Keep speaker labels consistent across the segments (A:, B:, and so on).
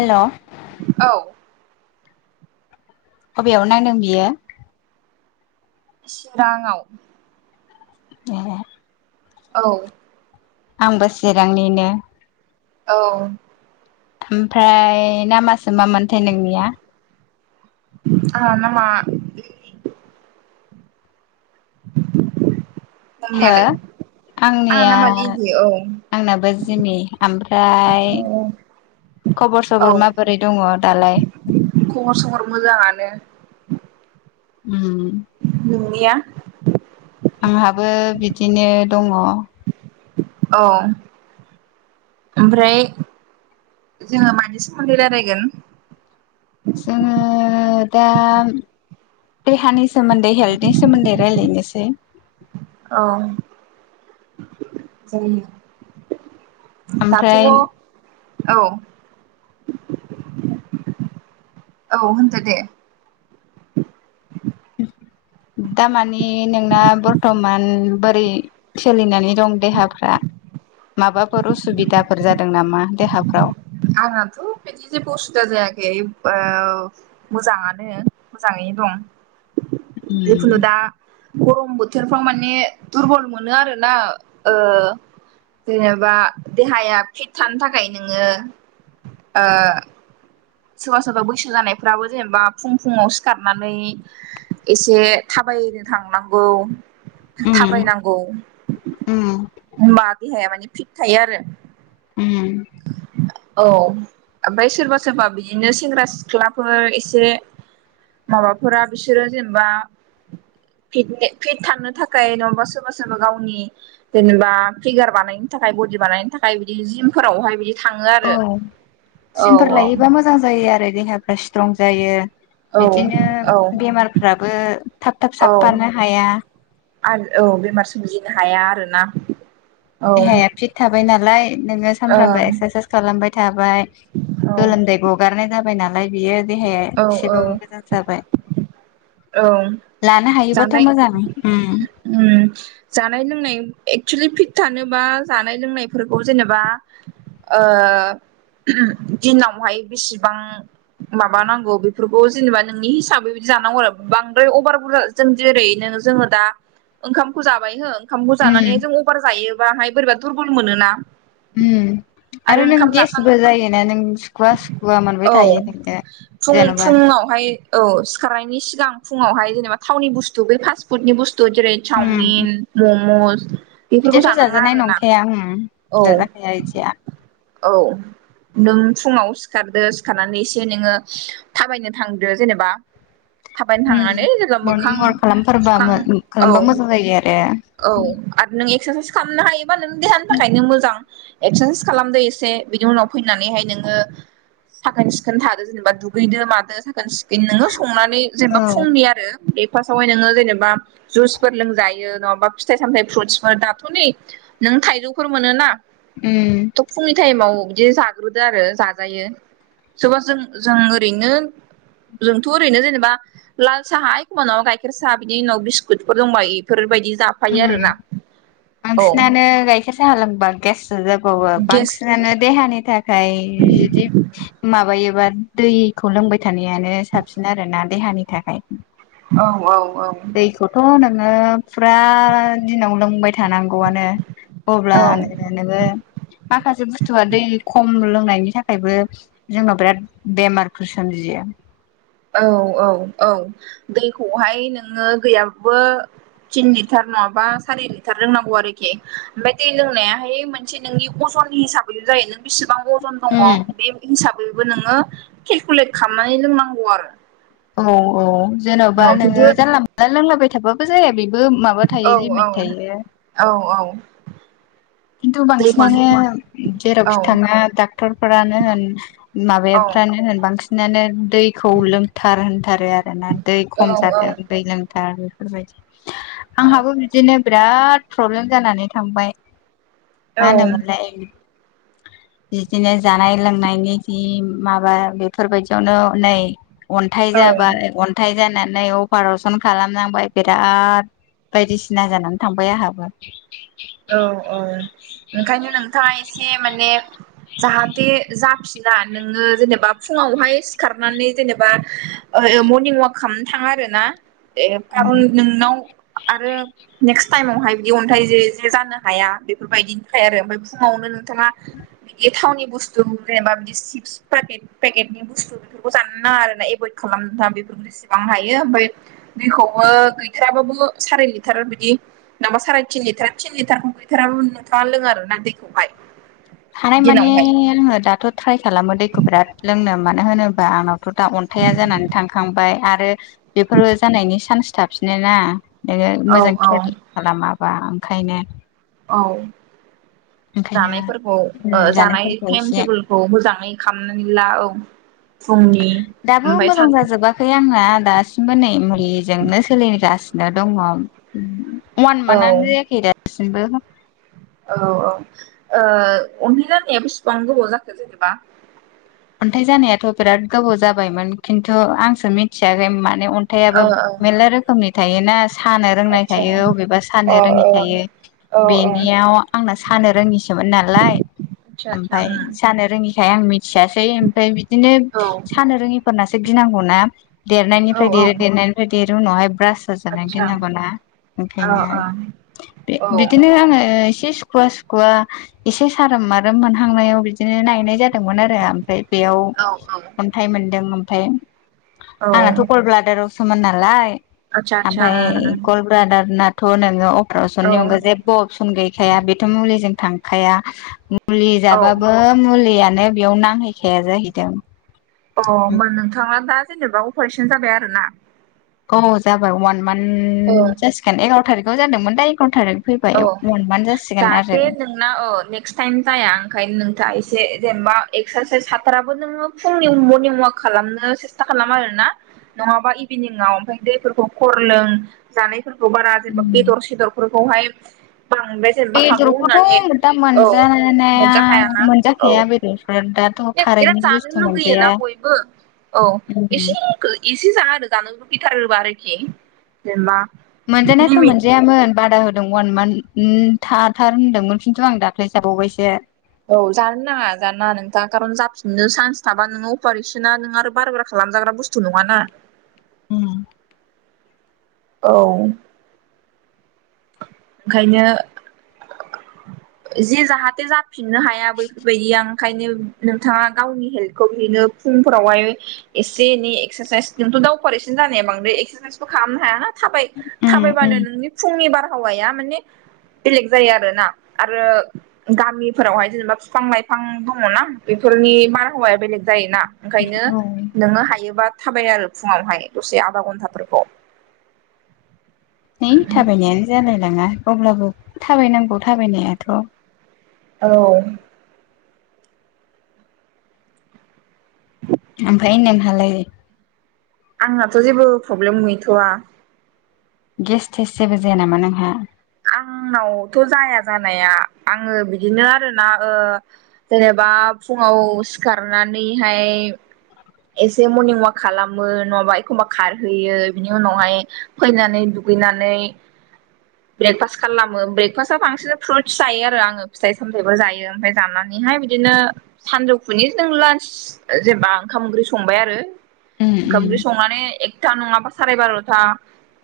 A: हेल'
B: औ
A: बबेयाव नांदों बियो।
B: चिरांआव।
A: एब [unintelligible]
B: औ
A: आंबो चिरांनिनो।
B: औ
A: ओमफ्राय नामासो मामोनथाय नोंनिया।
B: आंना नामा
A: हो
B: नोंनियालाय।
A: आंनिया आंनाबो जिमि ओमफ्राय
B: औ
A: खबर
B: औ
A: सबर माबोरै दङ दालाय।
B: खबर सबर मोजाङानो
A: उम
B: नोंनिया।
A: आंहाबो बिदिनो दङ।
B: औ ओमफ्राय जोङो मानि सोमोन्दै रायलायगोन।
A: जोङो दा देहानि सोमोन्दै हेल्थनि सोमोन्दै रायज्लायनोसै।
B: औ दाथ'
A: ओमफ्राय
B: औ औ होनदो दे।
A: उम दा माने नोंना बर्थमान बोरै सोलिनानै दं देहाफ्रा। माबाफोर उसुबिदाफोर जादों नामा देहाफ्राव।
B: आंनाथ' बिदि जेबो असुबिदा जायाखै मोजाङानो मोजाङै दं जिखुनु
A: उम
B: दा गरम बोथोरफ्राव माने दुरबल मोनो आरोना ओ जेनेबा देहाया फिट थानो थाखाय नोङो ओ सोरबा सोरबा बैसो जानायफोराबो जेनेबा फुं फुुं आव सिखारनानै एसे थाबाय थाबायनो थांनांगौ
A: उम
B: थाबायनांगौ
A: उम
B: होनबा देहाया माने फिट थायो आरो।
A: उम।
B: औ, ओमफ्राय सोरबा सोरबा बिदिनो सेंग्रा सिख्लाफोर एसे माबाफोरा बिसोरो जेनेबा फिट फिट थांनो थाखाय नङाबा सोरबा सोरबा गावनि जेनेबा फिगार बानायनो थाखाय बडि बानायनो थाखाय बिदि जिमफोरावहाय बिदि थाङो आरो
A: औ
B: औ
A: जिमफोर लायोबा मोजां जायो आरो देहाफ्रा स्ट्रं जायो।
B: औ
A: बिदिनो
B: औ
A: बेमारफ्राबो थाब थाब
B: औ
A: साबफानो हाया।
B: आरो औ बेमार सोमजिनो हाया आरो ना।
A: देहाया फिट थाबाय नालाय नोङो सानफ्रामबो
B: ओं
A: एक्सारसाइस खालामबाय बाय
B: औ
A: गोलोमदै गगारनाय जाबाय नालाय बियो देहाया
B: औ औ
A: एसेबाबो मोजां जाबाय।
B: औ।
A: लानो हायोबाथ'
B: जानाय
A: मोजां उम
B: उम जानाय लोंनाय एक्सलि पि त थानोबा जानाय लोंनायफोरखौ जेनेबा ओ दिनावहाय बेसेबां मा मा नांगौ बेफोरखौ जेनेबा नोंनि हिसाबै बिदि जानांगौ आरो बांद्राय अभार बुरजा जों जेरै नो जोङो दा ओंखामखौ जाबाय हो ओंखामखौ
A: उम
B: जानानैहाय जों अभार जायोबाहाय बोरैबा दुरबल मोनोना
A: उम। आरो नों
B: ओंखाम जाखां
A: गेसबो जायोना नों सुखुवा सुखुवा मोनबाय थायो नोङो। जेन'बा
B: फुं-फुुंङावहाय औ सिखारनायनि सिगां फुङावहाय जेनेबा थावनि बुस्थु बेै फास्ट फुदनि बुस थु जेरै
A: उम
B: चावमिन मम'स बेफोरखौ
A: बिदियाथ'
B: जानाङा
A: जाजानाय
B: आरोना
A: नंखाया ओम
B: औ
A: जाजाखाया इदिया।
B: औ, नों फुङाव सिखारदो सिखारनानै जे नोङो थाबायनो थांदो जेनेबा थाबायनो
A: उम
B: थांनानै [unintelligible]
A: मरनिं
B: मोखां
A: वाक खालामथारबा
B: सुखां औ।
A: खालामबा मोजां जायो आरो
B: औ आरो नों एक्सारसाइस खालामनो हायोबा नों देहानि थाखायनो मोजां। एक्सेन्स खालामदो एसे बिनि उनाव फैनानैहाय नोङो साखोन सिखोन थादो जेनेबा दुगैदो मादो खोन सिखोन नोङो संनानै जेनेबा
A: औ
B: फुंनि आरो बे फास्टआवहाय नोङो जेनेबा जुइसफोर लोंजायो नङा बा फिथाइ सामथाय फ्रुटसफोर दाथ' नै नों थाइजौफोर मोनो ना
A: उम
B: थ' फुंनि ताइमाव दि जाग्रोदो आरो जाजायो सोरबा जों जों ओरैनो जोंथ' ओरैनो जेनेबा लाल साहा एखमबा नङाबा गाइखेर साहा बिनि उनाव बिस्कुटफोर दंबा इफोरबायदि जाफायो
A: उम,
B: आरोना औ
A: बांसिनानो गाइखेर साहा लोंबा गेस सो जाबावो
B: गेस
A: बांसिनानो देहानि था खाय जुदि माबायोबा दैखौ लोंबाय थानायानो साबसिन आरोना देहा नि थाखाय।
B: औ औ।
A: दैखौथ' नोङो फुरा दिनाव लोंबाय थानांगौआनो।
B: औ
A: अब्लानो नोङो माखासे बुस्थुआ दै खम लोंनायनि थाखायबो जोंनाव बिराद बेमारफोर सोमजियो। [unintelligible]
B: औ औ औ दैखौहाय नोङो गैयाबो तिन लिटार नङाबा सारि लिटार लोंनांगौ आरोखि। ओमफ्राय दै लोंनायाहाय मोनसे नोंनि अस नि हिसाबै जायो नों बेसेबां अजन दङ बे हिसाबैबो नोङो केलकुलेट खालामनानै लोंनांगौ आरो।
A: औ औ जेन'बा
B: औ खिन्थु
A: नोङो जानला मोनानला लोंलाबाय थाबाबो जाया बे बो माबा
B: औ
A: थायो लिमिट थायो।
B: [unintelligible]
A: खिन्थु
B: दैखौ
A: बांसिनानो
B: जों औ
A: जेरावखि थाङो डाक्टरफोरानो होन
B: औ
A: माबाया नो होन बांसिन नानो दैखौ लोंथार होनथारो आरोना। दै खम जादों
B: औ
A: दै लोंथार बेबायदि। आंहाबो बिदिनो बिराद प्रब्लेम जानानै थांबाय
B: औ
A: मानोमोनलाय बिदिनो जानाय लोंनायनि जि माबा बेफोरबायदियावनो नै अन्थाइ
B: औ
A: जाबाय, अन्थाइ जाना नै अपारसन खालामनांबाय, बिराद बायदिसिना जानानै थांबाय आंहाबो।
B: औ औ ओंखायनो नोंथाङा एसे माने जाहाथे जाफिना नोङो जेनेबा फुङावहाय सिखारनानै जेनेबा ओ मर्निं अवाक खालामनो थां आरो ना ए खारन नोंनाव आरो नेक्स्ट टाइमावहाय बिदि अन्थाइ जे जानो हाया बेफोरबायदिनिफ्राय आरो ओमफ्राय फुङावनो नोंथाङा बिदि थावनि बुस्थु जेनेबा सिप्सेट पेकेटनि बुस्तु बेफोरखौ जानो नाङा आरो ना एभयद खालाखा बेफोरखौ जेसेबां हायो ओमफ्राय दैखौबो गैथाराबाबो साराय लिटार बिदि माबा साराय थिन लिटार थिन लिटारखौ गैथाराबो नोंथाङा लोङो आरोना दैखौहाय
A: हानाय माने
B: दिनावहाय
A: आङो दाथ' ट्राय खालामो दैखौ खो बिराद लोंनो मानोहोनोबा आंनावथ' दा अन्थाया जानानै थांखांबाय आरो बेफोरो जान होननायनि सान्स थाफन ना नोङो
B: औ
A: मोजां
B: औ
A: केयार खालामाबा ओंखायनो
B: औ
A: [inaudible]
B: जानायफोरखौ जानाय
A: जानायफोरखौ
B: टाइम
A: एसे
B: टेबोलखौ मोजाङै खालामनानै ला औ फुंनि
A: दाबो
B: ओमफ्राय
A: मोजां
B: सान
A: जाजोबाखै आंना दासिमबो नै मुलिजोंनो सोलिनोगासिनो दा दङ वान
B: औ
A: मान्थनो जायाखै दासिमबो
B: औ औओ अन्थाइ जानाया बेसिबां गोबाव जाखो जेनेबा
A: हाथाय जानायाथ' बिराद गोबाव जाबायमोन खिन्थु आंसो मिथियाखै मा माने
B: ओ
A: अन्थाइाबो
B: ओ
A: मेरला रोखोमनि थायोना सानो रोंनाय
B: आतसा
A: थायो अबेबा
B: अ
A: सानो रोङि
B: ओ
A: थायो
B: औ आतसा उम औ आतसा
A: बेनियाव आंना सानो रोङिसोमोन नालाय ओमफफ्राय सानो रोङि थाया मिथियासै बै ओमफ्राय बिदिनो सानो रोङिफोरनासो गिनांगौनाा देरनायनिफ्राय देरो देरनायनिफ्राय देरो बिनि उनावहाय ब्रास जाजानो गिनांगौना
B: औ
A: ओंखायनो
B: औ औ
A: बिदिनो आङो एसे सुख सुखुवा सुखुवा एसे सारोम मारोम मोनहांनायाव बिदिनो नायनाय जादोंमोन आरो ओमफ्राय बेयाव अन्थाइ मोनदों ओमफ्राय
B: औ
A: आंनाथ' अल ब्लादाराव सोसमान नालाय
B: आतसा आतसा
A: ओमफ्राय
B: उम
A: गल ब्रादार नाथ थ' नोङो अपारेसननि अनगा
B: उम
A: जेबो अपसन गैखाया बेथ' मुलिजों थांखाया मुलि
B: औ औ
A: जाबाबो मुलियानो बेयाव नांहैखाया जाहैदों
B: अ होमा नोंथाङा दा जेनेबा अपारेसन जाबाय आरोना
A: अ जाबाय अवान मान्थ जासिगोन एगार' थारिखाव जादोंमोन दा एगार' थारिख फैबाय
B: औ
A: वान मान्थ जासिगोन आरो
B: जाहाथे नोंना औ नेक्स् टाइम जाया ओंखायनो नोंथाङ एसे ए जेनेबा एक्सारसाइस हाथाराबो नोङो फुंनि मर्निं अवाक खालामनो सेस्था खालामा आरोना नङाबा इभिनिंआव ओमफफ्राय दैफोरखौ खर लों जानाय फोरखौ बारा जेनेबा
A: उम
B: बेदर सेदरफोरखौहाय बांद्राय जेनेबा हागौ होननानै
A: बेदरखौथ' दा
B: औ
A: मोनजानाया
B: मोनजाखायाना औ
A: मोनजाखाया बेदरफोर दाथ'
B: बिराद
A: खारैनि
B: जानो
A: बुस्थु मोनजाया
B: लुगैयोना बयबो औ
A: उम
B: एसे एसे जा आरो जानो लुबै थारोबाआरोखि जेनेबा
A: मोनजानायाथ'
B: लिमिट
A: मोनजायामोन बादा होद अवान मान्थ थाथार होनदोंमोन खिन्थु आं दाख्लै जाबावबायसो।
B: औ जानो नाङा जानाङा नोंथां कारन जाफिननो सान्स थाबा नोङो अपारेसना नों आरो बार बारा खालाम खालामामजाग्रा बुस्थु नङा ना।
A: उम
B: औ। ओंखायनो
A: [inaudible]
B: जे जाहाथे जाफिननो हाया बैफोरबायदिया ओंखायनो नोंथाङा गावनि हेल्थखौ बिदिनो फुंफोरावहाय एसे एनै एक्सारसाइस जोंथ' दावहार एसेनो जानाया बांद्राय एक्सारसाइस खालामनो हायाना। थाबाय
A: उम उम
B: थाबायबानो नोंनि फुंनि बारहावाया माने बेलेग जायो आरोना आरो गामिफोरावहाय जेनेबा बिफां लाइफां दङनाा बेफोर नि बारहावाया बेलेग जायोना ओंखायनो
A: औ
B: नोङो हायोबा थाबाय आरो फुङावहाय दसे आदा घन्टाफोरखौ
A: नै थाबायनायानो जालायलाङा अब्लाबो थाबायनांगौ थाबायनायाथ'।
B: औ।
A: ओमफ्राय इमहाालाय।
B: आंनाथ' जेबो प्रब्लेम गैथ'वा।
A: गेस थटेस जेबो जाया नामा नोंहा?
B: आंनावथ' जाया जानाया आङो बिदिनो आरोना ओ जेनेबा बा फुङाव सिखारनानैहाय एसे मर्निं ववाक खालामो नङाबा एखमबा खारहैयो बिनि उनावहाय फैनानै दुगैनानै।
A: [inaudible]
B: ब्रेकफास्ट खालामो ब्रेकफास्टआव बांसिन फ्रुइ्स जायो आरो आङो फिथाइ सामथायाइबो जायो ओमफ्राय जानानैहाय बिदि बिदिनो सानजौफुनि जों लान्च जेनेबा ओंखाम ओंख्रि संबाय आरो।
A: उम
B: ओंखाम ओंख्रि
A: उम
B: संनानै एकथा नङाबा साराय बार'था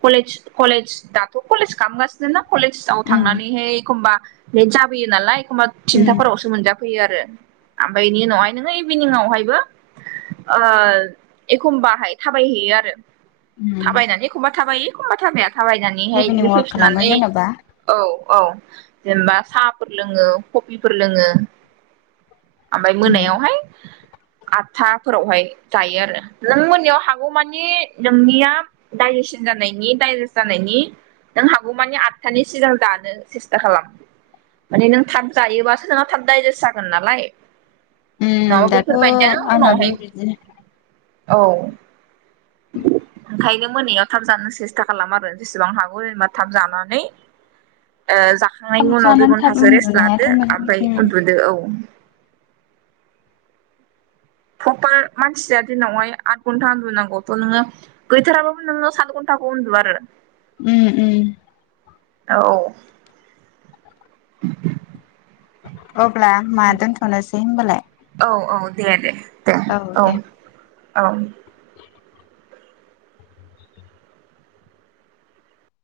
B: कलेज कलेज दाथ' कलेज काम गाज नदिा कलेजाव
A: उम
B: थांनानैहाय एखमबा लेट जाबोयो नालाय एखमबा
A: उम
B: थिनथाफोरावसो मोनजाफैयो आरो। ओमफ्राय बेनि उनावहाय नोङो इभिनिंआवहायबो आ एखमबाहाय थाबायहैयो आरो
A: उम
B: थाबायनानै एखमबा थाबाय एखमबा थाबाया थाबायनानैहाय
A: इभिनिं
B: बिदिनो
A: वाक खालामो
B: फैफिननानै
A: जेन'बा
B: औ औ। जेनेबा साहाफोर लोङो कबिफोर लोङो। ओमफ्राय
A: उम
B: मोनायावहाय। आठथाफोरावहाय जायो आरो नों मोननिायाव हागौमानि नोंनिया दाइज जानायनि दाइेजेसत जानायनि नों हागौ मानि आदथानि सिगां दानो सेस्था खालाम। माने नों थाब जायोबासो नोंहा थाब दडाइजेस्ट जागोन नालाय।
A: उम
B: माबा
A: दाथ'
B: बेफोरबायदियानो
A: आंनाबो
B: उनावहाय
A: बिदिनो
B: औ।
A: [inaudible]
B: ओंखायनो मोनायाव थाब जानो सेस्था खालाम आरो जसेबां हागौ जेनेबा थाब जानानै।
A: थाब
B: जाखांनायनि उनाव दुइ
A: जानानै थाब
B: घन्टासो रेस्ट
A: उन्दुनायाथ'
B: लादो
A: मोनो
B: ओमफ्राय
A: उम
B: उन्दुदो औ। प्रपार मानसिया दिनावहाय आद घन्टा उन्दुुनांगौथ' नोङो गैथाराबो नो सत घन्टा। ह दवार।
A: उ उ।
B: औ।
A: अब्ला मा दोनथ'नोसै होनबालाय।
B: औ औ दे दे दे औ औ।